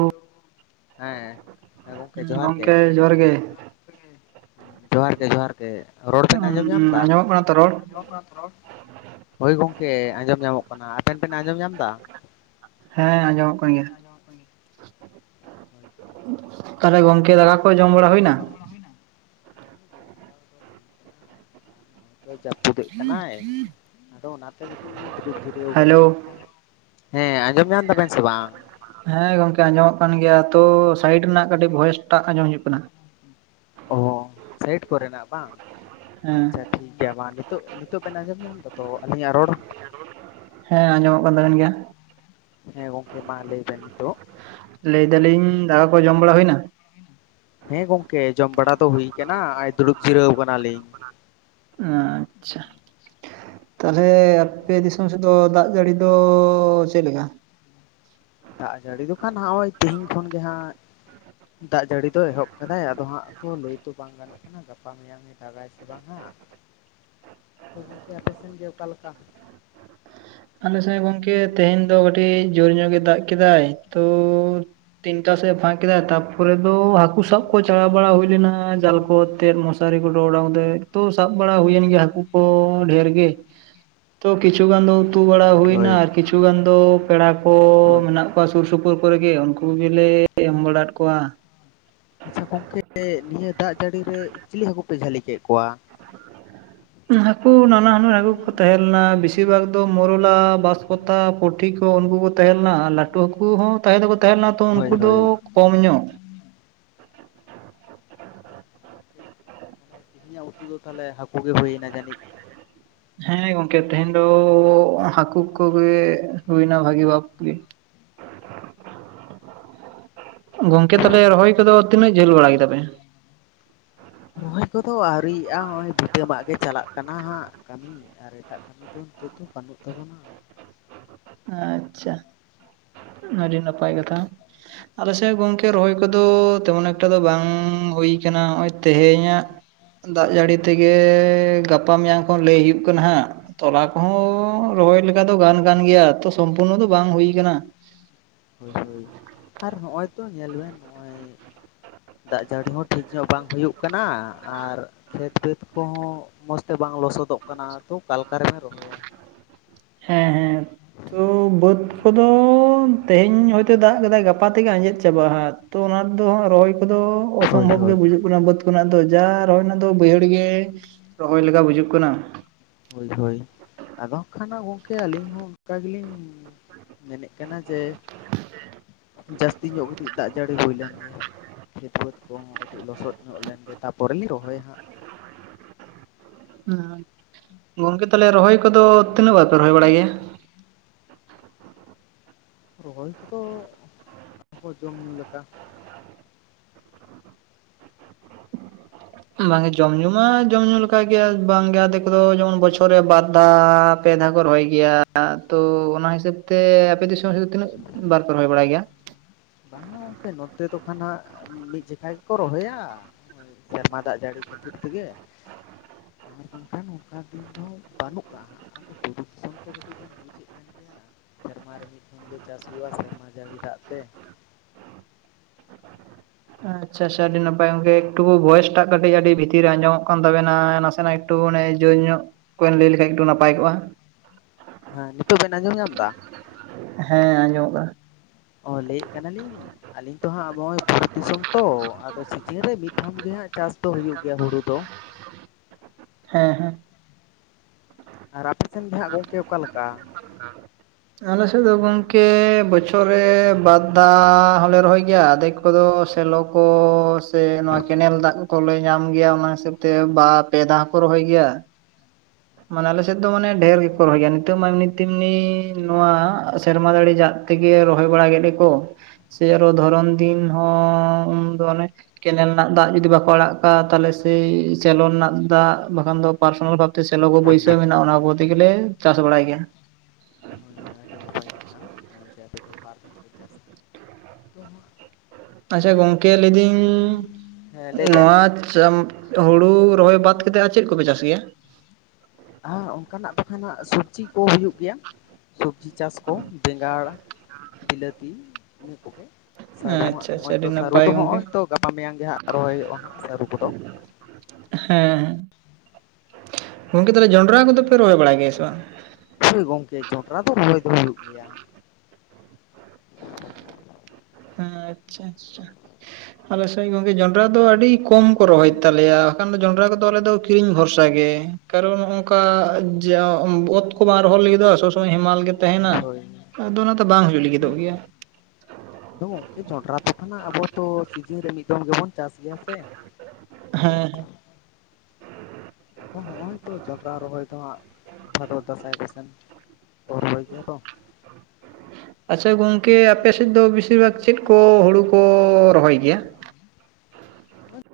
Hello! ᱦᱮᱸ ᱦᱮᱸ ᱜᱚᱢᱠᱮ ᱦᱩᱸ ᱡᱚᱦᱟᱨ ᱜᱮ᱾ ᱜᱚᱝᱠᱮ ᱡᱚᱦᱟᱨ ᱜᱮ [inaudible] ᱡᱚᱸᱦᱟᱨ ᱜᱮ ᱡᱚᱸᱦᱟᱨ ᱜᱮ ᱨᱚᱲ ᱵᱮᱱ ᱩᱸ ᱟᱸᱡᱚᱢ ᱧᱟᱢ ᱮᱫᱟ? ᱟᱸᱡᱚᱢᱚᱜ ᱠᱟᱱᱟ ᱛᱚ ᱨᱚᱲ ᱟᱸᱡᱚᱢᱚᱜ ᱠᱟᱱᱟ ᱛᱚ ᱨᱚᱲ? ᱦᱳᱭ ᱜᱚᱝᱠᱮ ᱟᱸᱡᱚᱢ ᱧᱟᱢᱚᱜ ᱠᱟᱱᱟ᱾ ᱟᱯᱮᱱ ᱯᱮᱱ ᱟᱸᱡᱚᱢ ᱧᱟᱢ ᱮᱫᱟ? ᱦᱮᱸ ᱟᱸᱡᱚᱢᱚᱜ ᱠᱟᱱ ᱜᱮᱭᱟ᱾ ᱛᱟᱦᱚᱞᱮ ᱜᱚᱝᱠᱮ ᱫᱟᱜᱠᱟ ᱠᱚ ᱡᱚᱢ ᱵᱟᱲᱟ ᱦᱩᱭᱱᱟ? [inaudible] ᱡᱟᱹᱯᱩᱫᱮᱜ ᱠᱟᱱᱟᱭ ᱟᱫᱚ ᱚᱱᱟᱛᱮ ᱠᱟᱹᱴᱤᱡ ᱞᱤᱧ ᱫᱩᱲᱩᱵ ᱡᱤᱨᱟᱹᱣ ᱠᱟᱱᱟ᱾ Hello hello. ᱦᱮᱸ ᱟᱸᱡᱚᱢ ᱧᱟᱢ ᱫᱟᱵᱮᱱ ᱥᱮ ᱵᱟᱝ? ᱦᱮᱸ ᱜᱚᱝᱠᱮ ᱟᱸᱡᱚᱢᱚᱜ ᱠᱟᱱ ᱜᱮᱭᱟ ᱛᱚ ᱥᱟᱭᱤᱰ ᱨᱮᱱᱟᱜ ᱠᱟᱹᱴᱤᱡ ᱵᱷᱚᱭᱮᱥ ᱴᱟᱜ ᱟᱸᱡᱚᱢ ᱦᱤᱡᱩᱜ ᱠᱟᱱᱟ᱾ ᱚ-ᱦᱚ ᱥᱟᱭᱤᱴ ᱠᱚᱨᱮᱱᱟᱜ ᱵᱟᱝ᱾ ᱦᱮᱸ ᱟᱪᱪᱷᱟ ᱴᱷᱤᱠ ᱜᱮᱭᱟ ᱢᱟ ᱱᱤᱛᱚᱜ ᱱᱤᱛᱚᱜ ᱵᱮᱱ ᱟᱸᱡᱚᱢ ᱧᱟᱢ ᱫᱟ ᱛᱚ ᱟᱹᱞᱤᱧᱟᱜ ᱨᱚᱲ? ᱦᱮᱸ ᱟᱸᱡᱚᱢᱚᱜ ᱠᱟᱱ ᱛᱟᱵᱱ ᱜᱮᱭᱟ᱾ ᱦᱮᱸ ᱜᱚᱢᱠᱮ ᱢᱟ ᱞᱟᱹᱭᱵᱮᱱ ᱱᱤᱛᱚᱜ᱾ ᱞᱟᱹᱭ ᱫᱟᱞᱤᱧ ᱫᱟᱠᱟ ᱠᱚ ᱡᱚᱢ ᱵᱟᱲᱟ ᱦᱩᱭᱱᱟ? ᱦᱮᱸ ᱜᱚᱝᱠᱮ ᱡᱚᱢ ᱵᱟᱲᱟ ᱫᱚ ᱦᱩᱭ ᱠᱟᱱᱟ᱾ ᱟᱭ ᱫᱩᱲᱩᱵ ᱡᱤᱨᱟᱹᱣ ᱠᱟᱱᱟᱞᱤᱧ᱾ ᱟᱪ-ᱪᱷᱟ᱾ ᱛᱟᱞᱦᱮ ᱟᱯᱮ ᱫᱤᱥᱚᱢ ᱥᱮᱫ ᱫᱚ ᱫᱟᱜ ᱡᱟᱹᱲᱤ ᱫᱚ ᱪᱮᱫᱞᱮᱠᱟ? ᱫᱟᱜ ᱡᱟᱹᱲᱤ ᱫᱚ ᱠᱷᱟᱱ ᱦᱚᱸᱜᱼᱚᱭ ᱛᱤᱦᱤᱧ ᱠᱷᱚᱱ ᱜᱮ ᱦᱟᱸᱜ ᱫᱟᱜ ᱡᱟᱹᱲᱤ ᱫᱚ ᱮᱦᱚᱵ ᱠᱟᱫᱟᱭ ᱟᱫᱚ ᱦᱟᱸᱜ ᱛᱚ ᱞᱟᱹᱭ ᱛᱚ ᱵᱟᱝ ᱜᱟᱱᱚᱜ ᱠᱟᱱᱟ ᱜᱟᱯᱟ ᱢᱮᱭᱟᱝ ᱩᱱᱤ ᱫᱟᱜᱟᱭ ᱥᱮ ᱵᱟᱝ ᱦᱟᱸᱜ᱾ ᱛᱚ ᱜᱚᱢᱠᱮ ᱟᱯᱮᱥᱮᱱ ᱜᱮ ᱚᱠᱟ ᱞᱮᱠᱟ? ᱟᱞᱮ ᱥᱮᱫ ᱜᱚᱝᱠᱮ ᱛᱮᱦᱮᱧ ᱫᱚ ᱠᱟᱹᱴᱤᱡ ᱡᱳᱨ ᱱᱚᱜ ᱜᱮ ᱫᱟᱜ ᱠᱮᱫᱟᱭ ᱛᱚ ᱛᱤᱱᱴᱟ ᱥᱮᱫ ᱮ ᱯᱷᱟᱸᱠ ᱠᱮᱫᱟᱭ᱾ ᱛᱟᱯᱚᱨᱮ ᱫᱚ ᱦᱟᱹᱠᱩ ᱥᱟᱵ ᱠᱚ ᱪᱟᱞᱟᱣ ᱵᱟᱲᱟ ᱦᱩᱭ ᱞᱮᱱᱟ ᱡᱟᱞ ᱠᱚ ᱛᱮᱫ ᱢᱚᱥᱟᱨᱤ ᱠᱚ ᱰᱚᱰᱟᱣ ᱠᱟᱛᱮᱫ ᱛᱚ ᱥᱟᱵ ᱵᱟᱲᱟ ᱦᱩᱭᱮᱱ ᱜᱮᱭᱟ ᱦᱟᱹᱠᱩ ᱠᱚ ᱰᱷᱮᱨ ᱜᱮ᱾ ᱛᱚ ᱠᱤᱪᱩ ᱜᱟᱱ ᱫᱚ ᱩᱛᱩ ᱵᱟᱲᱟ ᱦᱩᱭᱱᱟ ᱦᱳᱭ ᱟᱨ ᱠᱤᱪᱷᱩ ᱜᱟᱱ ᱫᱚ ᱯᱮᱲᱟ ᱠᱚ ᱦᱳᱭ ᱢᱮᱱᱟᱜ ᱠᱚᱣᱟ ᱥᱩᱨ ᱥᱩᱯᱩᱨ ᱠᱚᱨᱮ ᱜᱮ ᱩᱱᱠᱩ ᱜᱮᱞᱮ ᱮᱢ ᱵᱟᱲᱟᱫ ᱠᱚᱣᱟ᱾ ᱟᱪᱪᱷᱟ ᱜᱚᱝᱠᱮ ᱱᱤᱭᱟᱹ ᱫᱟᱜ ᱡᱟᱹᱲᱤ ᱨᱮ ᱪᱤᱞᱤ ᱦᱟᱹᱠᱩ ᱯᱮ ᱡᱷᱟᱹᱞᱤ ᱠᱮᱫ ᱠᱚᱣᱟ? ᱦᱩᱸ ᱦᱟᱹᱠᱩ ᱱᱟᱱᱟ ᱦᱩᱱᱟᱹᱨ ᱦᱟᱹᱠᱩ ᱠᱚ ᱛᱟᱦᱮᱸ ᱞᱮᱱᱟ, ᱵᱮᱥᱤᱨ ᱵᱷᱟᱜᱽ ᱫᱚ ᱢᱚᱨᱚᱞᱟ, ᱵᱟᱸᱥᱯᱟᱛᱟ, ᱯᱩᱴᱷᱤ ᱠᱚ ᱩᱱᱠᱩ ᱠᱚ ᱛᱟᱦᱮᱸ ᱞᱮᱱᱟ ᱟᱨ ᱞᱟᱹᱴᱩ ᱦᱟᱹᱠᱩ ᱦᱚᱸ ᱛᱟᱦᱮᱸ ᱫᱚᱠᱚ ᱛᱟᱦᱮᱸ ᱞᱮᱱᱟ ᱛᱚ ᱦᱳᱭ ᱩᱱᱠᱩ ᱫᱚ ᱦᱳᱭ ᱠᱚᱢ ᱧᱚᱜ᱾ ᱛᱤᱦᱤᱧᱟᱹᱜ ᱩᱛᱩ ᱫᱚ ᱛᱟᱦᱚᱞᱮ ᱦᱟᱹᱠᱩ ᱜᱮ ᱦᱩᱭᱱᱟ ᱡᱟᱹᱱᱤᱡ? ᱦᱮᱸ ᱜᱚᱝᱠᱮ ᱛᱮᱦᱮᱧ ᱫᱚ ᱦᱟᱹᱠᱩ ᱠᱚᱜᱮ ᱦᱩᱭᱮᱱᱟ ᱵᱷᱟᱹᱜᱤ ᱵᱷᱟᱵ ᱜᱮ᱾ ᱜᱚᱝᱠᱮ ᱛᱟᱞᱦᱮ ᱨᱚᱦᱚᱭ ᱠᱚᱫᱚ ᱛᱤᱱᱟᱹᱜ ᱡᱷᱟᱹᱞ ᱵᱟᱲᱟ ᱠᱮᱫᱟᱯᱮ? ᱨᱚᱦᱚᱭ ᱠᱚ ᱟᱹᱣᱨᱤᱭᱮᱜᱼᱟ ᱦᱚᱸᱜᱼᱚᱭ ᱵᱷᱤᱛᱟᱹᱢᱟᱜ ᱜᱮ ᱪᱟᱞᱟᱜ ᱠᱟᱱᱟ ᱦᱟᱸᱜ ᱠᱟᱹᱢᱤ᱾ ᱟᱨ ᱮᱴᱟᱜ ᱠᱟᱹᱢᱤ ᱫᱚ ᱱᱤᱛᱚᱜ ᱫᱚ ᱵᱟᱹᱱᱩᱜ ᱛᱟᱵᱚᱱᱟ᱾ ᱟᱪᱪᱷᱟ ᱟᱹᱰᱤ ᱱᱟᱯᱟᱭ ᱠᱟᱛᱷᱟ᱾ ᱟᱞᱮᱥᱮᱫ ᱜᱚᱝᱠᱮ ᱨᱚᱦᱚᱭ ᱠᱚᱫᱚ ᱛᱮᱢᱚᱱ ᱮᱠᱴᱟ ᱫᱚ ᱵᱟᱝ ᱦᱩᱭ ᱠᱟᱱᱟ ᱦᱚᱸᱜᱼᱚᱭ ᱛᱮᱦᱮᱧᱟᱜ ᱫᱟᱜ ᱡᱟᱹᱲᱤ ᱛᱮᱜᱮ ᱜᱟᱯᱟ ᱢᱮᱭᱟᱝ ᱠᱷᱚᱱ ᱞᱟᱹᱭ ᱦᱩᱭᱩᱜ ᱠᱟᱱᱟ ᱦᱟᱸᱜ ᱛᱚᱞᱟ ᱠᱚᱦᱚᱸ ᱨᱚᱦᱚᱭ ᱞᱮᱠᱟ ᱫᱚ ᱜᱟᱱ ᱠᱟᱱ ᱜᱮᱭᱟ, ᱛᱚ ᱥᱚᱢᱯᱩᱨᱱᱚ ᱫᱚ ᱵᱟᱝ ᱦᱩᱭ ᱠᱟᱱᱟ ᱾ ᱦᱳᱭ ᱦᱳᱭ ᱟᱨ ᱱᱚᱜᱼᱭ ᱛᱚ ᱧᱮᱞ ᱵᱮᱱ ᱱᱚᱜᱼᱚᱭ ᱫᱟᱜ ᱡᱟᱹᱲᱤ ᱦᱚᱸ ᱴᱷᱤᱠ ᱧᱚᱜ ᱵᱟᱝ ᱦᱩᱭᱩᱜ ᱠᱟᱱᱟ ᱟᱨ ᱠᱷᱮᱛ ᱠᱷᱮᱛ ᱠᱚᱦᱚᱸ ᱢᱚᱸᱡᱽ ᱛᱮ ᱵᱟᱝ ᱞᱚᱥᱚᱫᱚᱜ ᱠᱟᱱᱟ ᱛᱚ ᱠᱟᱞᱠᱟ ᱨᱮᱢᱮ ᱨᱚᱦᱚᱭᱟ ᱦᱮᱸ ᱦᱮᱸ ᱛᱚ ᱵᱟᱹᱫ ᱠᱚᱫᱚ ᱛᱮᱦᱮᱧ ᱦᱚ ᱫᱟᱜ ᱠᱮᱫ ᱟᱭ ᱜᱟᱯᱟ ᱛᱮᱜᱮ ᱟᱡᱮᱫ ᱪᱟᱵᱟᱜᱼᱟᱦᱟᱛᱚ ᱚᱱᱟ ᱨᱮᱫᱚ ᱦᱜ ᱨᱚᱦᱚᱭ ᱠᱚᱫᱚ ᱦᱳᱭ ᱚᱥᱚᱢᱵᱷᱚᱵ ᱜᱮ ᱦᱳᱭ ᱵᱩᱡᱩᱜ ᱠᱟᱱᱟᱟᱹ ᱠᱷᱚᱱᱟᱜ ᱫᱚ ᱡᱟ ᱨᱚᱦᱚᱭ ᱨᱮᱱᱟᱜ ᱫᱚ ᱵᱟᱹᱭᱦᱟᱹᱲ ᱜᱮ ᱨᱚᱦᱚᱭ ᱞᱮᱠᱟ ᱵᱩᱡᱷᱟ. ᱜ ᱠᱟᱱᱟ ᱾ ᱦᱳᱭ ᱦᱳᱭ ᱟᱫᱚ ᱠᱷᱟᱱ ᱜᱚᱢᱠᱮ ᱟᱹᱞᱤᱧ ᱦᱚᱸ ᱚᱱᱠᱟ ᱜᱮᱞᱤᱧ ᱢᱮᱱᱮᱫ ᱠᱟᱱᱟ ᱡᱮ ᱡᱟᱹᱥᱛᱤ ᱧᱚᱜ ᱠᱟᱹᱴᱤᱡ ᱫᱟᱜ ᱡᱟᱹᱲᱤ ᱦᱩᱭ ᱞᱮᱱ ᱜᱮ ᱠᱷᱮᱛ ᱵᱟᱹᱫᱽ ᱠᱚᱦᱚᱸ ᱠᱟᱹᱴᱤᱡ ᱞᱚᱥᱚᱫ ᱧᱚᱜ ᱞᱮᱱᱜᱮ ᱛᱟᱨᱯᱚᱨᱮ ᱞᱮ ᱨᱚᱦᱚᱭᱟ ᱦᱟᱸᱜ ᱾ ᱦᱩᱸ ᱜᱚᱝᱠᱮ ᱛᱟᱦᱚᱞᱮ ᱨᱚᱦᱚᱭ ᱠᱚᱫᱚ ᱛᱤᱱᱟᱹᱜ ᱵᱟᱨ ᱯᱮ ᱨᱚᱦᱚᱭ ᱵᱟᱲᱟᱭ ᱜᱮᱭᱟ? ᱨᱚᱦᱚᱭ ᱠᱚᱫᱚ ᱟᱵᱚ ᱡᱚᱢ ᱧᱩ ᱞᱮᱠᱟ ᱵᱟᱝᱮ ᱡᱚᱢ ᱧᱩ ᱢᱟ ᱡᱚᱢ ᱧᱩ ᱞᱮᱠᱟ ᱜᱮ ᱵᱟᱝᱜᱮ ᱟᱫᱚ ᱡᱮᱢᱚᱱ ᱵᱚᱪᱷᱚᱨ ᱨᱮ ᱵᱟᱨ ᱫᱷᱟᱣ ᱯᱮ ᱫᱷᱟᱣ ᱠᱚ ᱨᱚᱦᱚᱭ ᱜᱮᱭᱟ ᱛᱚ ᱚᱱᱟ ᱦᱤᱥᱟᱹᱵᱽ ᱛᱮ ᱟᱯᱮ ᱫᱤᱥᱚᱢ ᱫᱚ ᱛᱤᱱᱟᱹᱜ ᱵᱟᱨ ᱯᱮ ᱨᱚᱦᱚᱭ ᱵᱟᱲᱟᱭ ᱜᱮᱭᱟ? ᱵᱟᱝᱟ ᱜᱚᱝᱠᱮ ᱱᱚᱛᱮ ᱫᱚ ᱠᱷᱟᱱᱟᱸᱱᱟᱜ ᱢᱤᱫ ᱡᱚᱠᱷᱟ ᱜᱮᱠᱚ ᱨᱚᱦᱚᱭᱟ ᱾ ᱥᱮᱨᱢᱟ ᱫᱟᱜ ᱡᱟᱹᱲᱤ ᱠᱷᱟᱹᱛᱤᱨ ᱴᱷᱤᱠ ᱛᱮᱜᱮ ᱟᱨ ᱵᱟᱝᱠᱷᱟᱱ ᱚᱱᱠᱟ ᱫᱤᱱ ᱫᱚ ᱵᱟᱹᱱᱩᱜ ᱠᱟᱜᱼᱟ ᱦᱟᱸᱜ ᱟᱫᱚ ᱯᱩᱨᱩ ᱫᱤᱥᱚᱢ ᱠᱚ ᱠᱟᱹᱴᱤᱡ ᱵᱤᱱ ᱵᱩᱡᱮᱫ ᱠᱟᱱ ᱥᱮᱨᱢᱟᱨᱮ ᱢᱤᱫ ᱫᱷᱩᱢ ᱜᱮ ᱪᱟᱥ ᱦᱩᱭᱩᱜᱼᱟ ᱥᱮᱨᱢᱟ ᱡᱟᱹᱲᱤ ᱫᱟᱜ ᱛᱮ ᱾ [unintelligible] ᱟᱪᱪᱷᱟ ᱟᱪᱪᱷᱟ ᱟᱹᱰᱤ ᱱᱟᱯᱟᱭ ᱜᱚᱢᱠᱮ ᱮᱠᱴᱩ ᱵᱚᱭᱮᱥ ᱴᱟᱜ ᱠᱟᱹᱴᱤᱡ ᱟᱹᱰᱤ ᱵᱷᱤᱛᱤᱨ ᱨᱮ ᱟᱸᱡᱚᱢᱚᱜ ᱠᱟᱱ ᱛᱟᱵᱮᱱᱟ᱾ ᱱᱟᱥᱮ ᱱᱟᱜ ᱮᱠᱴᱩᱮ ᱡᱳᱨ ᱧᱚᱜ ᱚᱠᱚᱭ ᱮᱢ ᱞᱟᱹᱭ ᱞᱮᱠᱷᱟᱡ ᱮᱠᱴᱩ ᱱᱟᱯᱟᱭ ᱠᱚᱜᱼᱟ ᱾ ᱦᱮᱸ ᱱᱤᱛᱚᱜ ᱵᱮᱱ ᱟᱸᱡᱚᱢ ᱧᱟᱢ ᱮᱫᱟ-ᱼ ᱦᱮᱸ ᱟᱸᱡᱚᱢᱚᱜ ᱠᱟᱱᱟ ᱾ ᱚ ᱞᱟᱹᱭᱮᱫ ᱠᱟᱱᱟᱞᱤᱧ ᱟᱞᱤᱧ ᱛᱚ ᱦᱟᱸᱜ ᱱᱚᱜᱼᱚᱭ ᱵᱩᱨᱩ ᱫᱤᱥᱚᱢ ᱛᱚ ᱟᱫᱚ ᱥᱤᱡᱤᱱ ᱨᱮ ᱢᱤᱫ ᱫᱷᱟᱢ ᱜᱮ ᱦᱟᱸᱜ ᱪᱟᱥ ᱫᱚ ᱦᱩᱭᱩᱜ ᱜᱮᱭᱟ ᱦᱩᱲᱩ ᱫᱚ ᱾ ᱦᱮᱸ ᱦᱮᱸ ᱟᱨ ᱟᱯᱮ ᱥᱮᱱ ᱜᱮ ᱦᱟᱸᱜ ᱜᱚᱝᱠᱮ ᱚᱠᱟᱞᱮ ᱞᱮᱠᱟ ᱟᱞᱮ ᱥᱮᱫ ᱫᱚ ᱜᱚᱢᱠ ᱵᱟ. ᱫ ᱨᱮ ᱵᱟᱫᱽ ᱫ ᱦᱚᱞᱮ ᱨᱚᱦᱚᱭ ᱜᱮᱭᱟ ᱟᱫᱷᱮᱠ ᱠᱚᱫᱚ ᱥᱮᱞᱚ ᱠᱚ ᱥᱮ ᱱᱚᱣᱟ ᱠᱮᱱᱮᱞ ᱫᱟᱜ ᱠᱚᱞᱮ ᱧᱟᱢ ᱜᱮᱭᱟ ᱾ ᱚᱱᱟ ᱦᱤᱥᱟᱹᱵ ᱛᱮ ᱵᱟ ᱯᱮ ᱫᱷᱟᱣ ᱦᱚᱸᱠᱚ ᱨᱚᱦᱚᱭ ᱜᱮᱭᱟ ᱾ ᱢᱟᱱᱮ ᱟᱞᱮᱥᱮᱫ ᱫᱚ ᱢᱟᱱᱮ ᱰᱷᱮᱨ ᱜᱮᱠᱚ ᱨᱚᱦᱚᱭ ᱜᱮᱭᱟ ᱾ ᱱᱤᱛᱚᱜ ᱢᱟ ᱮᱢᱱᱤ ᱛᱮᱢᱱᱤ ᱱᱚᱣᱟ ᱥᱮᱨᱢᱟ ᱫᱟᱲᱮ ᱡᱟᱜ ᱛᱮᱜᱮ ᱨᱚᱦᱚᱭ ᱵᱟᱲᱟ ᱜᱮᱞ ᱠᱚ ᱥᱮ ᱨᱮ ᱫᱷᱚᱨᱚᱱ ᱫᱤᱱ ᱦᱚᱸ ᱢᱟᱱᱮ ᱠᱮᱱᱮᱞ ᱨᱮᱱᱟᱜ ᱫᱟᱜ ᱡᱩᱫᱤ ᱵᱟᱠᱚ ᱟᱲᱟᱜ ᱠᱟᱜ, ᱛᱟᱦᱚᱞᱮ ᱥᱮᱭ ᱥᱮᱞᱚᱱ ᱨᱮᱱᱟᱜ ᱫᱟᱜ ᱵᱟᱠᱷᱟᱱ ᱫᱚ ᱯᱟᱨᱥᱚᱱᱟᱞ ᱵᱷᱟᱵᱛᱮ ᱪᱞᱚ ᱠᱚ ᱦᱳᱭ ᱵᱟᱹᱭ ᱥᱟᱹᱣ ᱦᱳᱭ ᱢᱮᱱᱟᱜᱼᱟ ᱚᱱᱟ ᱠᱚ ᱛᱮᱜᱮᱞᱮ ᱪᱟᱥ ᱵᱟᱲᱟᱭ ᱜᱮᱭᱟ ᱾ ᱦᱳᱭ ᱦᱳᱭ ᱟᱹᱰᱤ ᱱᱟᱯᱟᱭ ᱠᱟᱛᱷᱟ [unintelligible] [unintelligible] ᱟᱪᱪᱷᱟ ᱵᱟᱨ ᱫᱚᱢ ᱜᱚᱝᱠᱮ ᱪᱟᱥ ᱞᱟᱹᱭᱫᱟᱹᱧ ᱦᱮᱸ ᱞᱟᱹᱭ ᱵᱮᱱ ᱱᱚᱣᱟ ᱪᱟᱫ ᱦᱩᱲᱩ ᱨᱚᱦᱚᱭ ᱵᱟᱫ ᱠᱟᱛᱮ ᱟᱨ ᱪᱮᱫ ᱠᱚᱯᱮ ᱪᱟᱥ ᱜᱮᱭᱟ? ᱦᱮᱸ ᱚᱱᱠᱟᱱᱟᱜ ᱫᱚᱠᱟᱱᱟᱜ ᱥᱚᱵᱡᱤ ᱠᱚ ᱦᱩᱭᱩᱜ ᱜᱮᱭᱟ ᱾ ᱥᱚᱵᱽᱡᱤ ᱪᱟᱥ ᱠᱚ ᱵᱮᱸᱜᱟᱲ ᱵᱤᱞᱟᱹᱛᱤ ᱤᱱᱟᱹ ᱠᱚᱜᱮ ᱾ ᱥᱟᱹᱨᱩ ᱦᱟᱸᱜ ᱟᱪᱪᱷᱟ ᱟᱪᱪᱷᱟ ᱱᱚᱜᱼᱚᱭ ᱟᱹᱰᱤ ᱛᱚ ᱥᱟᱹᱨᱩ ᱱᱟᱯᱟᱭ ᱫᱚ ᱜᱚᱝᱠᱮ ᱦᱚᱜᱼᱚᱭ ᱛᱚ ᱜᱟᱯᱟ ᱢᱮᱭᱟᱝ ᱜᱮ ᱦᱟᱸᱜ ᱨᱚᱦᱚᱭ ᱦᱩᱭᱩᱜᱼᱟ ᱦᱟᱸᱜ ᱥᱟᱹᱨᱩ ᱠᱚᱫᱚ ᱾ ᱦᱮᱸ ᱜᱚᱢᱠᱮ ᱛᱟᱦᱚᱞᱮ ᱡᱚᱱᱰᱨᱟ ᱠᱚᱫᱚ ᱯᱮ ᱨᱚᱦᱚᱭ ᱵᱟᱲᱟᱭ ᱜᱮᱭᱟ ᱥᱮ ᱵᱟᱝ ᱦᱚᱭ ᱜᱚᱢᱠᱮ ᱡᱚᱱᱰᱨᱟ ᱫᱚ ᱨᱚᱭ ᱫᱚ ᱦᱩᱭᱩᱜ ᱜᱮᱭᱟ [inaudible] ᱦᱮ ᱟᱪᱪᱷᱟ ᱟᱪᱪᱷᱟ ᱟᱞᱮ ᱥᱮᱭ ᱜᱚᱝᱠᱮ ᱡᱚᱱᱰᱨᱟ ᱫᱚ ᱟᱹᱰᱤ ᱠᱚᱢ ᱠᱚ ᱨᱚᱦᱚᱭ ᱛᱟᱞᱮᱭᱟ ᱵᱟᱠᱷᱟᱱ ᱫᱚ ᱡᱚᱱᱰᱨᱟ ᱠᱚᱫᱚ ᱟᱞᱮ ᱫᱚ ᱠᱤᱨᱤᱧ ᱵᱷᱚᱨᱥᱟ ᱜᱮ ᱠᱟᱨᱚᱱ ᱚᱱᱠᱟ ᱚᱛ ᱠᱚ ᱵᱟᱝ ᱨᱚᱦᱚᱭ ᱞᱟᱹᱜᱫᱚᱜᱼ ᱟ ᱥᱚᱵᱽ ᱥᱚᱢᱚᱭ ᱦᱮᱢᱟᱞ ᱜᱮ ᱦᱳᱭ ᱛᱟᱦᱮᱱᱟ ᱦᱳᱭ ᱟᱫᱚ ᱚᱱᱟ ᱫᱚ ᱵᱟᱝ ᱦᱩᱭᱩᱜ ᱞᱟᱹᱜᱤᱫᱚᱜ ᱜᱮᱭᱟ ᱟᱫᱚ ᱜᱚᱝᱠᱮ ᱡᱚᱱᱰᱨᱟ ᱛᱚ ᱠᱷᱚᱱᱟᱜ ᱟᱵᱚ ᱛᱚ ᱥᱤᱡᱤᱱ ᱨᱮ ᱢᱤᱫ ᱫᱚᱢ ᱜᱮᱵᱚᱱ ᱪᱟᱥ ᱜᱮᱭᱟ ᱥᱮ ᱦᱮᱸ ᱦᱚᱸᱜᱼᱚᱭ ᱛᱚ ᱡᱚᱱᱰᱨᱟ ᱨᱚᱦᱚᱭ ᱫᱚ ᱦᱟᱸᱜ ᱵᱷᱟᱫᱚᱨ, ᱫᱟᱥᱟᱭ ᱫᱟᱥᱟᱭ ᱾ ᱠᱚ ᱨᱚᱦᱚᱭ ᱜᱮᱭᱟ ᱛᱚ᱾ ᱟᱪᱪᱷᱟ ᱜᱚᱝᱠᱮ ᱟᱯᱮ ᱥᱮᱫ ᱫᱚ ᱵᱮᱥᱤᱨ ᱵᱷᱟᱜᱽ ᱪᱮᱫ ᱠᱚ ᱦᱩᱲᱩ ᱠᱚ ᱨᱚᱦᱚᱭ ᱜᱮᱭᱟ?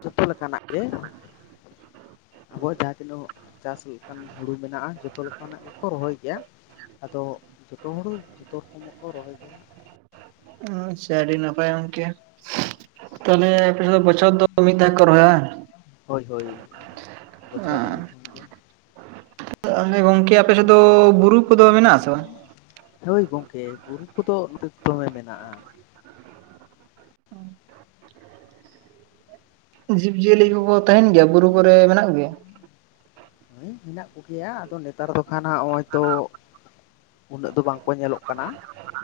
ᱡᱚᱛᱚ ᱞᱮᱠᱟᱱᱟᱜ ᱜᱮ᱾ ᱟᱵᱚ ᱡᱟᱦᱟᱸ ᱛᱤᱱᱟᱹᱜ ᱪᱟᱥ ᱞᱮᱠᱟᱱ ᱦᱩᱲᱩ ᱢᱮᱱᱟᱜᱼᱟ, ᱡᱚᱛᱚ ᱞᱮᱠᱟᱱᱟᱜ ᱜᱮᱠᱚ ᱨᱚᱦᱚᱭ ᱜᱮᱭᱟ᱾ ᱟᱫᱚ ᱡᱚᱛᱚ ᱦᱩᱲᱩ ᱡᱚᱛᱚ ᱨᱚᱠᱚᱢᱟᱜ ᱠᱚ ᱨᱚᱦᱚᱭ ᱜᱮᱭᱟ᱾ ᱥᱮ ᱟᱹᱰᱤ ᱱᱟᱯᱟᱭ ᱜᱚᱢᱠᱮ ᱛᱟᱦᱚᱞᱮ ᱟᱯᱮ ᱥᱮᱫ ᱫᱚ ᱵᱚᱪᱷᱚᱨ ᱫᱚ ᱢᱤᱫ ᱫᱷᱟᱣ ᱠᱚ ᱨᱚᱦᱚᱭᱟ ᱵᱟᱝ? ᱦᱳᱭ ᱦᱳᱭ ᱵᱚᱪᱷᱚᱨ ᱨᱮ ᱢᱤᱫ ᱫᱷᱟᱣ ᱜᱮ᱾ ᱟᱮ [unintelligible] ᱜᱚᱝᱠᱮ ᱟᱯᱮ ᱥᱮᱫ ᱫᱚ ᱵᱩᱨᱩ ᱠᱚᱫᱚ ᱢᱮᱱᱟᱜ ᱟᱥᱮ ᱵᱟᱝ? ᱦᱳᱭ ᱜᱚᱢᱠᱮ ᱵᱩᱨᱩ ᱠᱚᱫᱚ ᱫᱚᱢᱮ ᱢᱮᱱᱟᱜᱼᱟ᱾ ᱡᱤᱵ ᱡᱤᱭᱟᱹᱞᱤ ᱠᱚ ᱠᱚ ᱛᱟᱦᱮᱱ ᱜᱮᱭᱟ, ᱵᱩᱨᱩ ᱠᱚᱨᱮ ᱢᱮᱱᱟᱜ ᱠᱚ ᱜᱮᱭᱟ? ᱦᱮᱸ ᱢᱮᱱᱟᱜ ᱠᱚᱜᱮᱭᱟ ᱟᱫᱚ ᱱᱮᱛᱟᱨ ᱫᱚ ᱠᱷᱟᱱ ᱦᱟᱜ ᱱᱚᱜᱼᱚᱭ ᱛᱚ ᱩᱱᱟᱹᱜ ᱫᱚ ᱵᱟᱝ ᱠᱚ ᱧᱮᱞᱚᱜ ᱠᱟᱱᱟ᱾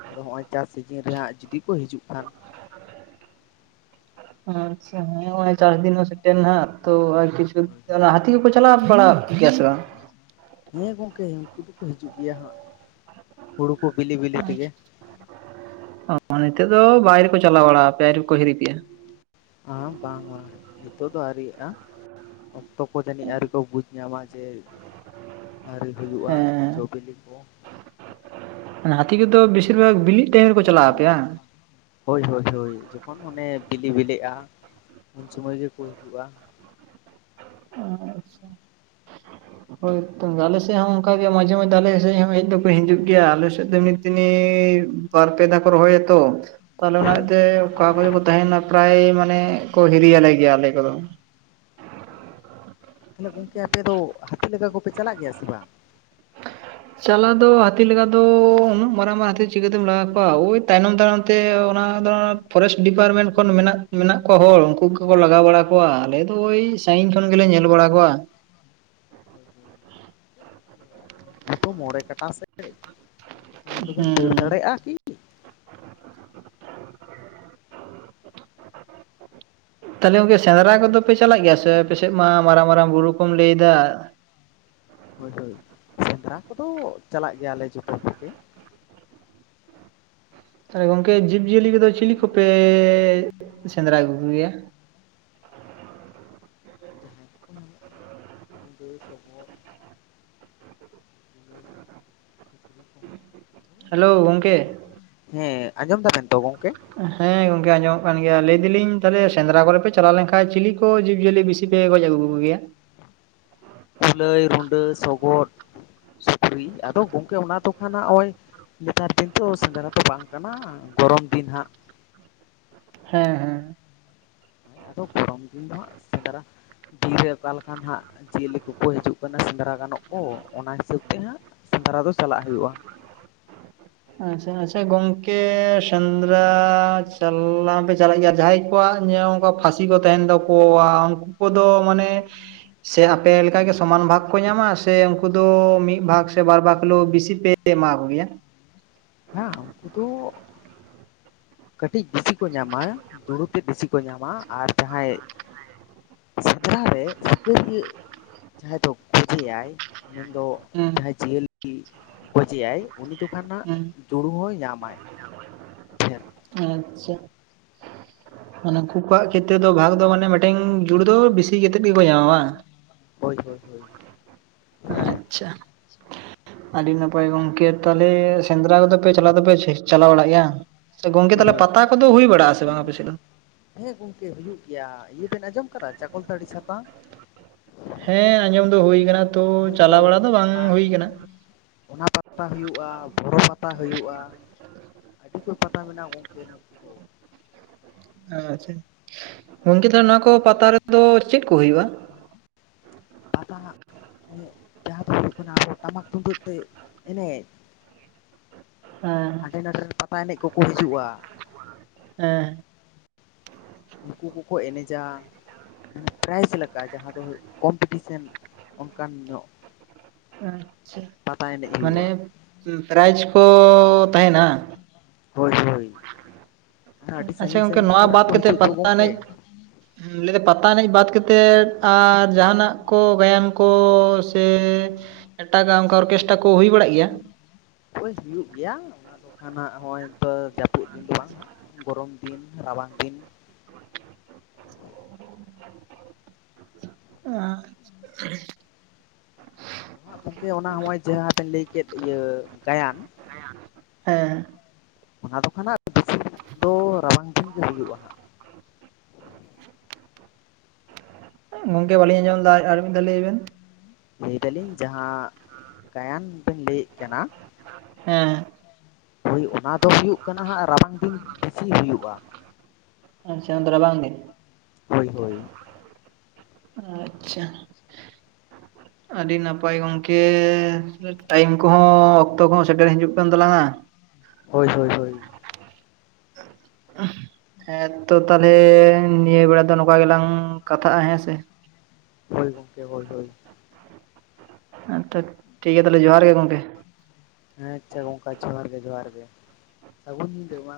ᱟᱫᱚ ᱦᱚᱸᱜᱼᱚᱭ ᱪᱟᱥ ᱥᱤᱡᱤᱱ ᱨᱮᱦᱟᱜ ᱡᱩᱫᱤ ᱠᱚ ᱦᱤᱡᱩᱜ ᱠᱷᱟᱱ᱾ ᱟᱪᱪᱷᱟ ᱦᱚᱜ-ᱚᱭ ᱪᱟᱥ ᱫᱤᱱ ᱦᱚᱸ ᱥᱮᱴᱮᱨ ᱱᱟᱦᱟᱜ, ᱛᱚ ᱟᱨ ᱠᱤᱪᱷᱩ ᱦᱟᱹᱛᱤ ᱠᱚᱠᱚ ᱪᱟᱞᱟᱣ ᱵᱟᱲᱟᱜ [unintelligible] ᱜᱮᱭᱟ ᱥᱮ ᱵᱟᱝ? ᱦᱮᱸ ᱜᱚᱝᱠᱮ ᱩᱱᱠᱩ ᱫᱚᱠᱚ ᱦᱤᱡᱩᱜ ᱜᱮᱭᱟ ᱦᱟᱸᱜ, ᱦᱩᱲᱩ ᱠᱚ ᱵᱤᱞᱤ ᱵᱤᱞᱤ ᱛᱮᱜᱮ᱾ ᱚᱸ ᱱᱤᱛᱚᱜ ᱫᱚ ᱵᱟᱭᱨᱮ ᱠᱚ ᱪᱟᱞᱟᱣ ᱵᱟᱲᱟᱣ ᱯᱮᱭᱟ ᱟᱹᱣᱨᱤ ᱠᱚ ᱦᱤᱨᱤ ᱯᱮᱭᱟ? ᱦᱮᱸ ᱵᱟᱝ ᱵᱟᱝ ᱱᱤᱛᱚᱜ ᱫᱚ ᱟᱹᱣᱨᱤᱭᱟᱜᱼᱟ᱾ ᱚᱠᱛᱚ ᱠᱚ ᱡᱟᱹᱱᱤᱡ ᱟᱹᱣᱨᱤ ᱠᱚ ᱵᱩᱡᱽ ᱧᱟᱢᱟᱦᱟᱜ ᱡᱮ ᱟᱹᱣᱨᱤ ᱦᱩᱭᱩᱜᱼᱟ ᱡᱚ ᱦᱮᱸ ᱵᱤᱞᱤ ᱠᱚ᱾ ᱦᱟᱹᱛᱤ ᱠᱚ ᱫᱚ ᱵᱮᱥᱤᱨ ᱵᱷᱟᱜᱽ ᱵᱤᱞᱤᱜ ᱴᱟᱭᱤᱢ ᱨᱮᱠᱚ ᱪᱟᱞᱟᱜᱼᱟ ᱟᱯᱮᱭᱟ ᱵᱟᱝ? ᱦᱳᱭ ᱦᱳᱭ ᱦᱳᱭ ᱡᱚᱠᱷᱚᱱ ᱚᱱᱮ ᱵᱤᱞᱤ ᱵᱤᱞᱤᱜᱼᱟ, ᱩᱱ ᱥᱩᱢᱚᱭ ᱜᱮᱠᱚ ᱦᱤᱡᱩᱜᱼᱟ᱾ ᱟᱪᱪᱷᱟ ᱦᱳᱭ ᱛᱚ ᱟᱞᱮ ᱥᱮ ᱚᱱᱠᱟ ᱜᱮ ᱟᱡᱚᱢᱮ ᱫᱟᱞᱮ ᱥᱮ ᱦᱮᱡ ᱫᱚ ᱠᱴᱦᱤᱡᱩᱜ ᱜᱮᱭᱟ ᱟᱞᱮ ᱥᱮᱫ ᱫᱚ ᱢᱤᱫ ᱫᱤᱱᱤ ᱵᱟᱨ ᱯᱮ ᱫᱷᱟᱣ ᱠᱚ ᱨᱚᱦᱚᱭᱟᱛᱚ ᱛᱟᱦᱚᱞᱮ ᱚᱱᱟ ᱦᱳᱭ ᱛᱮ ᱚᱠᱟ ᱠᱚᱫᱚ ᱠᱚ ᱛᱟᱦᱮᱱᱟ ᱯᱨᱟᱭ ᱢᱟᱱᱮ ᱠᱚ ᱦᱤᱨᱤᱭ ᱟᱟᱞᱮ ᱜᱮᱭᱟ ᱟᱞᱮ ᱠᱚᱫᱚ ᱦᱮᱞᱳ ᱜᱚᱝᱠᱮ ᱟᱯᱮ ᱫᱚ ᱦᱟᱹᱛᱤ ᱞᱟᱜᱟ ᱠᱚᱯᱮ ᱪᱟᱞᱟᱜ ᱜᱮᱭᱟ ᱥᱮ ᱵᱟᱝ ᱪᱟᱞᱟᱣ ᱫᱚ ᱦᱟᱹᱛᱤ ᱞᱟᱜᱟ ᱫᱚ ᱩᱱᱟᱹᱜ ᱢᱟᱨᱟᱝ ᱢᱟᱨᱟᱝ ᱦᱟᱹᱛᱤ ᱪᱤᱠᱟᱹᱛᱮᱢ ᱞᱟᱜᱟ ᱠᱚᱣᱟ ᱳᱭ ᱛᱟᱭᱱᱚᱢ ᱛᱟᱭᱱᱚᱢ ᱛᱮ ᱚᱱᱟ ᱯᱷᱚᱨᱮᱥᱴ ᱰᱤᱯᱟᱨᱴᱢᱮᱱᱴ ᱠᱷᱚᱱ ᱢᱮᱱᱟᱜ ᱢᱮᱱᱟᱜ ᱠᱚᱣᱟ ᱦᱚᱲ ᱩᱱᱠᱩ ᱠᱚᱠᱚ ᱞᱟᱜᱟᱣ ᱵᱟᱲᱟ ᱠᱚᱣᱟ ᱟᱞᱮ ᱫᱚ ᱳᱭ ᱥᱟᱺᱜᱤᱧ ᱠᱷᱚᱱ ᱜᱮᱞᱮ ᱧᱮᱞ ᱵᱟᱲᱟ ᱠᱚᱣᱟ ᱾ ᱦᱮᱛᱚ ᱢᱳᱲᱮ ᱠᱟᱴᱟ ᱥᱮ ᱥᱚᱢᱟᱱ ᱫᱚᱵᱮᱱ ᱫᱟᱹᱲ ᱦᱩᱸ ᱫᱟᱲᱮᱭᱟᱜᱼᱟ ᱠᱤ [inaudible] ᱛᱟᱦᱚᱞᱮ ᱜᱚᱝᱠᱮ ᱥᱮᱸᱫᱽᱨᱟ ᱠᱚᱫᱚᱯᱮ ᱪᱟᱞᱟᱜ ᱜᱮᱭᱟ ᱥᱮ ᱟᱯᱮᱥᱮᱫ ᱢᱟ ᱢᱟᱨᱟᱝ ᱢᱟᱨᱟᱝ ᱵᱩᱨᱩ ᱠᱚᱢ ᱞᱟᱹᱭᱮᱫᱟ ᱦᱳᱭ ᱦᱳᱭ ᱥᱮᱸᱫᱽᱨᱟ ᱠᱚᱫᱚ ᱪᱟᱞᱟᱜ ᱜᱮᱭᱟᱞᱮ ᱡᱚᱛᱚ ᱠᱚᱜᱮ ᱛᱟᱦᱚᱞᱮ ᱜᱚᱝᱠᱮ ᱡᱤᱵᱽ ᱡᱤᱭᱟᱹᱞᱤ ᱠᱚᱫᱚ ᱪᱤᱞᱤ ᱠᱚᱯᱮ ᱥᱮᱸᱫᱽᱨᱟ ᱟᱹᱜᱩ ᱠᱚᱜᱮᱭᱟ᱾ ᱡᱟᱦᱟᱸ ᱠᱩ ᱧᱟᱢᱚᱜ ᱜᱟᱹᱭ ᱥᱚᱵᱚᱜ ᱦᱮᱞᱳᱣ ᱜᱚᱝᱠᱮ ᱦᱮᱸ ᱟᱸᱡᱚᱢ ᱫᱟᱵᱮᱱ ᱛᱚ ᱜᱚᱝᱠᱮ? ᱦᱮᱸ ᱜᱚᱝᱠᱮ ᱟᱸᱡᱚᱢᱚᱜ ᱠᱟᱱ ᱜᱮᱭᱟ ᱞᱟᱹᱭ ᱫᱟᱹᱞᱤᱧ ᱛᱟᱦᱞᱮ ᱥᱮᱸᱫᱽᱨᱟ ᱠᱚᱨᱮᱯᱮ ᱪᱟᱞᱟᱣ ᱞᱮᱱᱠᱷᱟᱡ ᱪᱤᱞᱤ ᱠᱚ ᱡᱤᱵᱽᱡᱤᱭᱟᱹᱞᱤ ᱵᱤᱥᱤ ᱯᱮ ᱜᱚᱡ ᱟᱹᱜᱩ ᱠᱚ ᱜᱮᱭᱟ? ᱠᱩᱞᱟᱹᱭ, ᱨᱩᱰᱟᱹ, ᱥᱚᱵᱚᱫ, ᱥᱩᱠᱨᱤ ᱟᱫᱚ ᱜᱚᱝᱠᱮ ᱚᱱᱟ ᱫᱚ ᱠᱷᱟᱱ ᱦᱟᱸᱜ ᱚᱸᱭ ᱱᱮᱛᱟᱨ ᱫᱤᱱ ᱛᱚ ᱥᱮᱸᱫᱽᱨᱟ ᱛᱚ ᱵᱟᱝ ᱠᱟᱱᱟ ᱜᱚᱨᱚᱢ ᱫᱤᱱ ᱦᱟᱸᱜ ᱦᱮᱸ ᱦᱮᱸ᱾ ᱟᱫᱚ ᱜᱚᱨᱚᱢ ᱫᱤᱱ ᱫᱚ ᱦᱟᱸᱜ ᱥᱮᱸᱫᱽᱨᱟ ᱵᱤᱨ ᱨᱮ ᱚᱠᱟ ᱞᱮᱠᱟᱱ ᱦᱟᱸᱜ ᱡᱤᱭᱟᱹᱞᱤ ᱠᱚᱠᱚ ᱦᱤᱡᱩᱜ ᱠᱟᱱᱟ ᱥᱮᱸᱫᱽᱨᱟ ᱜᱟᱱᱚᱜ ᱠᱚ ᱚᱱᱟ ᱦᱤᱥᱟᱹᱵ ᱛᱮ ᱦᱟᱸᱜ ᱥᱮᱸᱫᱽᱨᱟ ᱫᱚ ᱪᱟᱞᱟᱜ ᱦᱩᱭᱩᱜᱼᱟ᱾ ᱟᱪᱪᱷᱟ ᱟᱪᱪᱷᱟ ᱜᱚᱝᱠᱮ ᱥᱮᱸᱫᱽᱨᱟ ᱪᱟᱞᱞᱟ ᱵᱮᱪ ᱪᱟᱞᱟᱜ ᱜᱮᱭᱟ ᱡᱟᱦᱟᱸᱭ ᱠᱚᱣᱟᱜ ᱧᱮᱣ ᱚᱱᱠᱟ ᱯᱷᱟᱸᱥᱤ ᱠᱚ ᱛᱮᱦᱮᱸᱱ ᱛᱟᱠᱚᱣᱟ ᱩᱱᱠᱩ ᱠᱚᱫᱚ ᱢᱟᱱᱮ ᱥᱮ ᱟᱯᱮ ᱞᱮᱠᱟᱜᱮ ᱥᱚᱢᱟᱱ ᱵᱷᱟᱜᱽ ᱠᱚ ᱧᱟᱢᱟ ᱥᱮ ᱩᱱᱠᱩ ᱫᱚ ᱢᱤᱫ ᱵᱷᱟᱜᱽ ᱥᱮ ᱵᱟᱨ ᱵᱷᱟᱜᱽ ᱦᱳᱞᱮᱣ ᱵᱤᱥᱤ ᱯᱮ ᱯᱮ ᱮᱢᱟᱣ ᱠᱚ ᱜᱮᱭᱟ ᱦᱟᱸᱜ ᱩᱱᱠᱩ ᱫᱚ ᱠᱟᱹᱴᱤᱡ ᱵᱤᱥᱤ ᱠᱚ ᱧᱟᱢᱟ ᱫᱩᱲᱩᱠᱮ ᱵᱤᱥᱤ ᱠᱚ ᱧᱟᱢᱟ ᱟᱨ ᱡᱟᱦᱟᱸᱭ ᱥᱮᱸᱫᱽᱨᱟ ᱨᱮ ᱥᱤᱠᱟᱹᱨᱤᱭᱟᱹ ᱡᱟᱦᱟᱸᱭ ᱫᱚ ᱯᱚᱡᱮᱟᱭ ᱢᱮᱱᱫᱚ ᱦᱩᱸ ᱡᱟᱦᱟᱸᱭ ᱡᱤᱭᱟᱹᱞᱤ ᱜᱚᱡᱮᱭᱟᱭ ᱩᱱᱤ ᱫᱚ ᱠᱟᱱᱱᱟᱜ ᱦᱩᱸ ᱡᱩᱲᱩ ᱦᱚᱸᱭ ᱧᱟᱢᱟᱭ᱾ ᱪᱷᱮᱲ ᱟᱪᱪᱷᱟ ᱢᱟᱱᱮ ᱩᱱᱠᱩ ᱠᱚᱣᱟᱜ ᱠᱷᱮᱛᱨᱮ ᱫᱚ ᱵᱷᱟᱜᱽ ᱫᱚ ᱢᱟᱱᱮ ᱢᱤᱴᱮᱝ ᱡᱩᱲ ᱫᱚ ᱵᱤᱥᱤ ᱠᱟᱛᱮᱜ ᱜᱮᱠᱚ ᱧᱟᱢᱟ ᱵᱟᱝ? ᱦᱳᱭ ᱦᱳᱭ ᱦᱳᱭ ᱟᱪᱪᱷᱟ, ᱟᱹᱰᱤ ᱱᱟᱯᱟᱭ ᱜᱚᱝᱠᱮ ᱛᱟᱦᱚᱞᱮ ᱥᱮᱸᱫᱽᱨᱟ ᱠᱚᱫᱚᱯᱮ ᱪᱟᱞᱟᱣ ᱫᱚᱯᱮ ᱪᱟᱞᱟᱣ ᱵᱟᱲᱟᱜ ᱜᱮᱭᱟ ᱦᱟᱸᱝ ᱥᱮ ᱜᱚᱝᱠᱮ ᱦᱳᱭ ᱛᱟᱦᱚᱞᱮ ᱦᱳᱭ ᱯᱟᱛᱟ ᱠᱚᱫᱚ ᱦᱩᱭ ᱵᱟᱲᱟᱜᱼᱟ ᱥᱮ ᱵᱟᱝ ᱟᱯᱮᱥᱮᱫ ᱫᱚ? ᱦᱮᱸ ᱜᱚᱝᱠᱮ ᱦᱩᱭᱩᱜ ᱜᱮᱭᱟ ᱤᱭᱟᱹ ᱵᱮᱱ ᱟᱸᱡᱚᱢ ᱠᱟᱫᱟ ᱪᱟᱠᱚᱞᱛᱟᱹᱲᱤ ᱪᱷᱟᱛᱟ? ᱦᱮᱸ ᱟᱸᱡᱚᱢ ᱫᱚ ᱦᱩᱭ ᱠᱟᱱᱟ ᱛᱳ ᱦᱳᱭ ᱪᱟᱞᱟᱣ ᱵᱟᱲᱟ ᱦᱳᱭ ᱫᱚ ᱵᱟᱝ ᱦᱩᱭ ᱚᱱᱟ ᱠᱟᱱᱟ᱾ ᱚᱱᱟ ᱯᱟᱛᱟ ᱦᱩᱭᱩᱜᱼᱟ ᱵᱚᱨᱚ ᱯᱟᱛᱟ ᱦᱩᱭᱩᱜᱼᱟ᱾ ᱟᱹᱰᱤ ᱠᱚᱡ ᱯᱟᱛᱟ ᱢᱮᱱᱟᱜᱼᱟ ᱜᱚᱝᱠᱮ ᱱᱚᱛ ᱫᱚ᱾ ᱟᱪᱪᱷᱟ, ᱜᱚᱝᱠᱮ ᱛᱟᱦᱞᱮ ᱱᱚᱣᱟ ᱠᱚ ᱯᱟᱛᱟ ᱨᱮᱫᱚ ᱪᱮᱫ ᱠᱚ ᱦᱩᱭᱩᱜᱼᱟ? ᱯᱟᱛᱟ ᱮᱱᱮᱡ ᱡᱟᱦᱟᱸ ᱫᱚ ᱦᱩᱭᱩᱜ ᱠᱟᱱᱟ ᱟᱵᱚ ᱴᱟᱢᱟᱠ ᱛᱩᱢᱫᱟᱹᱜ ᱛᱮ ᱮᱱᱮᱡ᱾ [inaudible] ᱦᱮᱸ ᱦᱟᱸᱰᱮ ᱱᱟᱸᱰᱮ ᱨᱮᱱ ᱯᱟᱛᱟ ᱮᱱᱮᱡ ᱠᱚᱠᱚ ᱦᱤᱡᱩᱜᱼᱟ᱾ ᱮᱸ ᱩᱱᱠᱩ ᱠᱩᱠᱩ ᱮᱱᱮᱡᱟ᱾ ᱢᱟᱱᱮ ᱯᱨᱟᱭᱤᱡᱽ ᱞᱮᱠᱟ ᱡᱟᱦᱟᱸ ᱫᱚ ᱦᱩᱭᱩᱜ ᱠᱚᱢᱯᱤᱴᱤᱥᱮᱱ ᱚᱱᱠᱟᱱ ᱧᱚᱜ᱾ ᱟᱪᱪᱷᱟ, ᱯᱟᱛᱟ ᱮᱱᱮᱡ ᱢᱟᱱᱮ ᱦᱩᱭᱩᱜᱼᱟ ᱯᱨᱟᱭᱤᱡᱽ ᱠᱚ ᱛᱟᱦᱮᱱᱟ ᱦᱟᱸ? ᱦᱳᱭ ᱦᱳᱭ, ᱦᱟᱸ ᱟᱹᱰᱤ ᱟᱪᱪᱷᱟ ᱥᱟᱺᱜᱤᱧ ᱜᱚᱝᱠᱮ ᱥᱟᱺᱜᱤᱧ ᱠᱚᱨᱮᱱ ᱠᱚ ᱦᱤᱡᱩᱜ ᱫᱚ ᱜᱚᱝᱠᱮ᱾ ᱩᱸ ᱦᱩᱸᱜ ᱞᱟᱹᱭ ᱫᱟᱹᱧ ᱯᱟᱛᱟ ᱮᱱᱮᱡ ᱵᱟᱫ ᱠᱟᱛᱮᱫ ᱟᱨ ᱡᱟᱦᱟᱸᱱᱟᱜ ᱠᱚ ᱜᱟᱭᱟᱱ ᱠᱚ ᱥᱮ ᱮᱴᱟᱜᱟᱜ ᱚᱱᱠᱟ ᱚᱨᱠᱮᱥᱴᱟ ᱠᱚ ᱦᱩᱭ ᱵᱟᱲᱟᱜ ᱜᱮᱭᱟ? ᱦᱳᱭ ᱦᱩᱭᱩᱜ ᱜᱮᱭᱟ ᱚᱱᱟ ᱫᱚ ᱠᱷᱟᱱ ᱦᱟᱸᱜ ᱦᱚᱜᱼᱚᱭ ᱛᱟᱹ ᱡᱟᱹᱯᱩᱫ ᱫᱤᱱ ᱫᱚ ᱵᱟᱝ ᱦᱟᱸᱜ ᱜᱚᱨᱚᱢ ᱫᱤᱱ ᱨᱟᱵᱟᱝ ᱫᱤᱱ ᱚᱸ ᱟᱸᱜ ᱦᱚᱸ ᱦᱟᱸᱜ ᱜᱚᱢᱠᱮ ᱚᱱᱟ ᱦᱚᱸᱜᱼᱚᱭ ᱡᱟᱦᱟᱸ ᱵᱮᱱ ᱞᱟᱹᱭ ᱠᱮᱫ ᱤᱭᱟᱹ ᱜᱟᱭᱟᱱ ᱦᱮᱸ᱾ ᱚᱱᱟ ᱫᱚ ᱠᱷᱱᱟᱜ [inaudible] ᱫᱚ ᱨᱟᱵᱟᱝ ᱫᱤᱱ ᱜᱮ ᱦᱩᱭᱩᱜᱼᱟ ᱦᱟᱸᱜ᱾ [inaudible] ᱜᱚᱝᱠᱮ ᱵᱟᱞᱤᱧ ᱟᱸᱡᱚᱢᱫᱟ ᱟᱨᱢᱤᱫ ᱫᱷᱟᱣ ᱞᱟᱹᱭ ᱵᱮᱱ᱾ ᱞᱟᱹᱭ ᱫᱟᱞᱤᱧ ᱡᱟᱦᱟᱸ ᱜᱟᱭᱟᱱ ᱵᱮᱱ ᱞᱟᱹᱭᱮᱫ ᱠᱟᱱᱟ ᱦᱮᱸ᱾ ᱦᱳᱭ ᱚᱱᱟ ᱫᱚ ᱦᱩᱭᱩᱜ ᱠᱟᱱᱟ ᱦᱟᱸᱜ ᱨᱟᱵᱟᱝ ᱫᱤᱱ ᱵᱮᱥᱤ ᱦᱩᱭᱩᱜᱼᱟ᱾ ᱟᱪᱪᱷᱟ ᱚᱱᱟ ᱫᱚ ᱨᱟᱵᱟᱝ ᱫᱤᱱ᱾ ᱦᱳᱭ ᱦᱳᱭ᱾ ᱟᱪᱪᱷᱟ᱾ ᱟᱹᱰᱤ ᱱᱟᱯᱟᱭ ᱜᱚᱝᱠᱮ ᱴᱟᱭᱤᱢ ᱠᱚᱦᱚᱸ, ᱚᱠᱛᱚ ᱠᱚᱦᱚᱸ ᱥᱮᱴᱮᱨ ᱦᱤᱡᱩᱜ ᱠᱟᱱ ᱛᱟᱞᱟᱝᱼᱟ᱾ ᱦᱳᱭ ᱦᱳᱭ ᱦᱳᱭ᱾ ᱦᱮᱸ ᱛᱚ ᱛᱟᱞᱦᱮ ᱱᱤᱭᱟᱹ ᱵᱮᱲᱟ ᱫᱚ ᱱᱚᱝᱠᱟ ᱜᱮᱞᱟᱝ ᱠᱟᱛᱷᱟᱜᱼᱟ ᱦᱮᱸ ᱥᱮ᱾ ᱦᱳᱭ, ᱜᱚᱝᱠᱮ ᱦᱳᱭ ᱦᱳᱭ᱾ ᱦᱮᱸ ᱴᱚᱴ ᱴᱷᱤᱠ ᱜᱮᱭᱟ ᱛᱟᱦᱚᱞᱮ ᱡᱚᱸᱦᱟᱨ ᱜᱮ ᱜᱚᱝᱠᱮ᱾ ᱦᱮᱸ ᱟᱪᱪᱷᱟ ᱜᱚᱝᱠᱮ ᱡᱚᱸᱦᱟᱨ ᱜᱮ, ᱡᱚᱸᱦᱟᱨ ᱜᱮ, ᱥᱟᱹᱜᱩᱱ ᱧᱤᱫᱟᱹ ᱢᱟ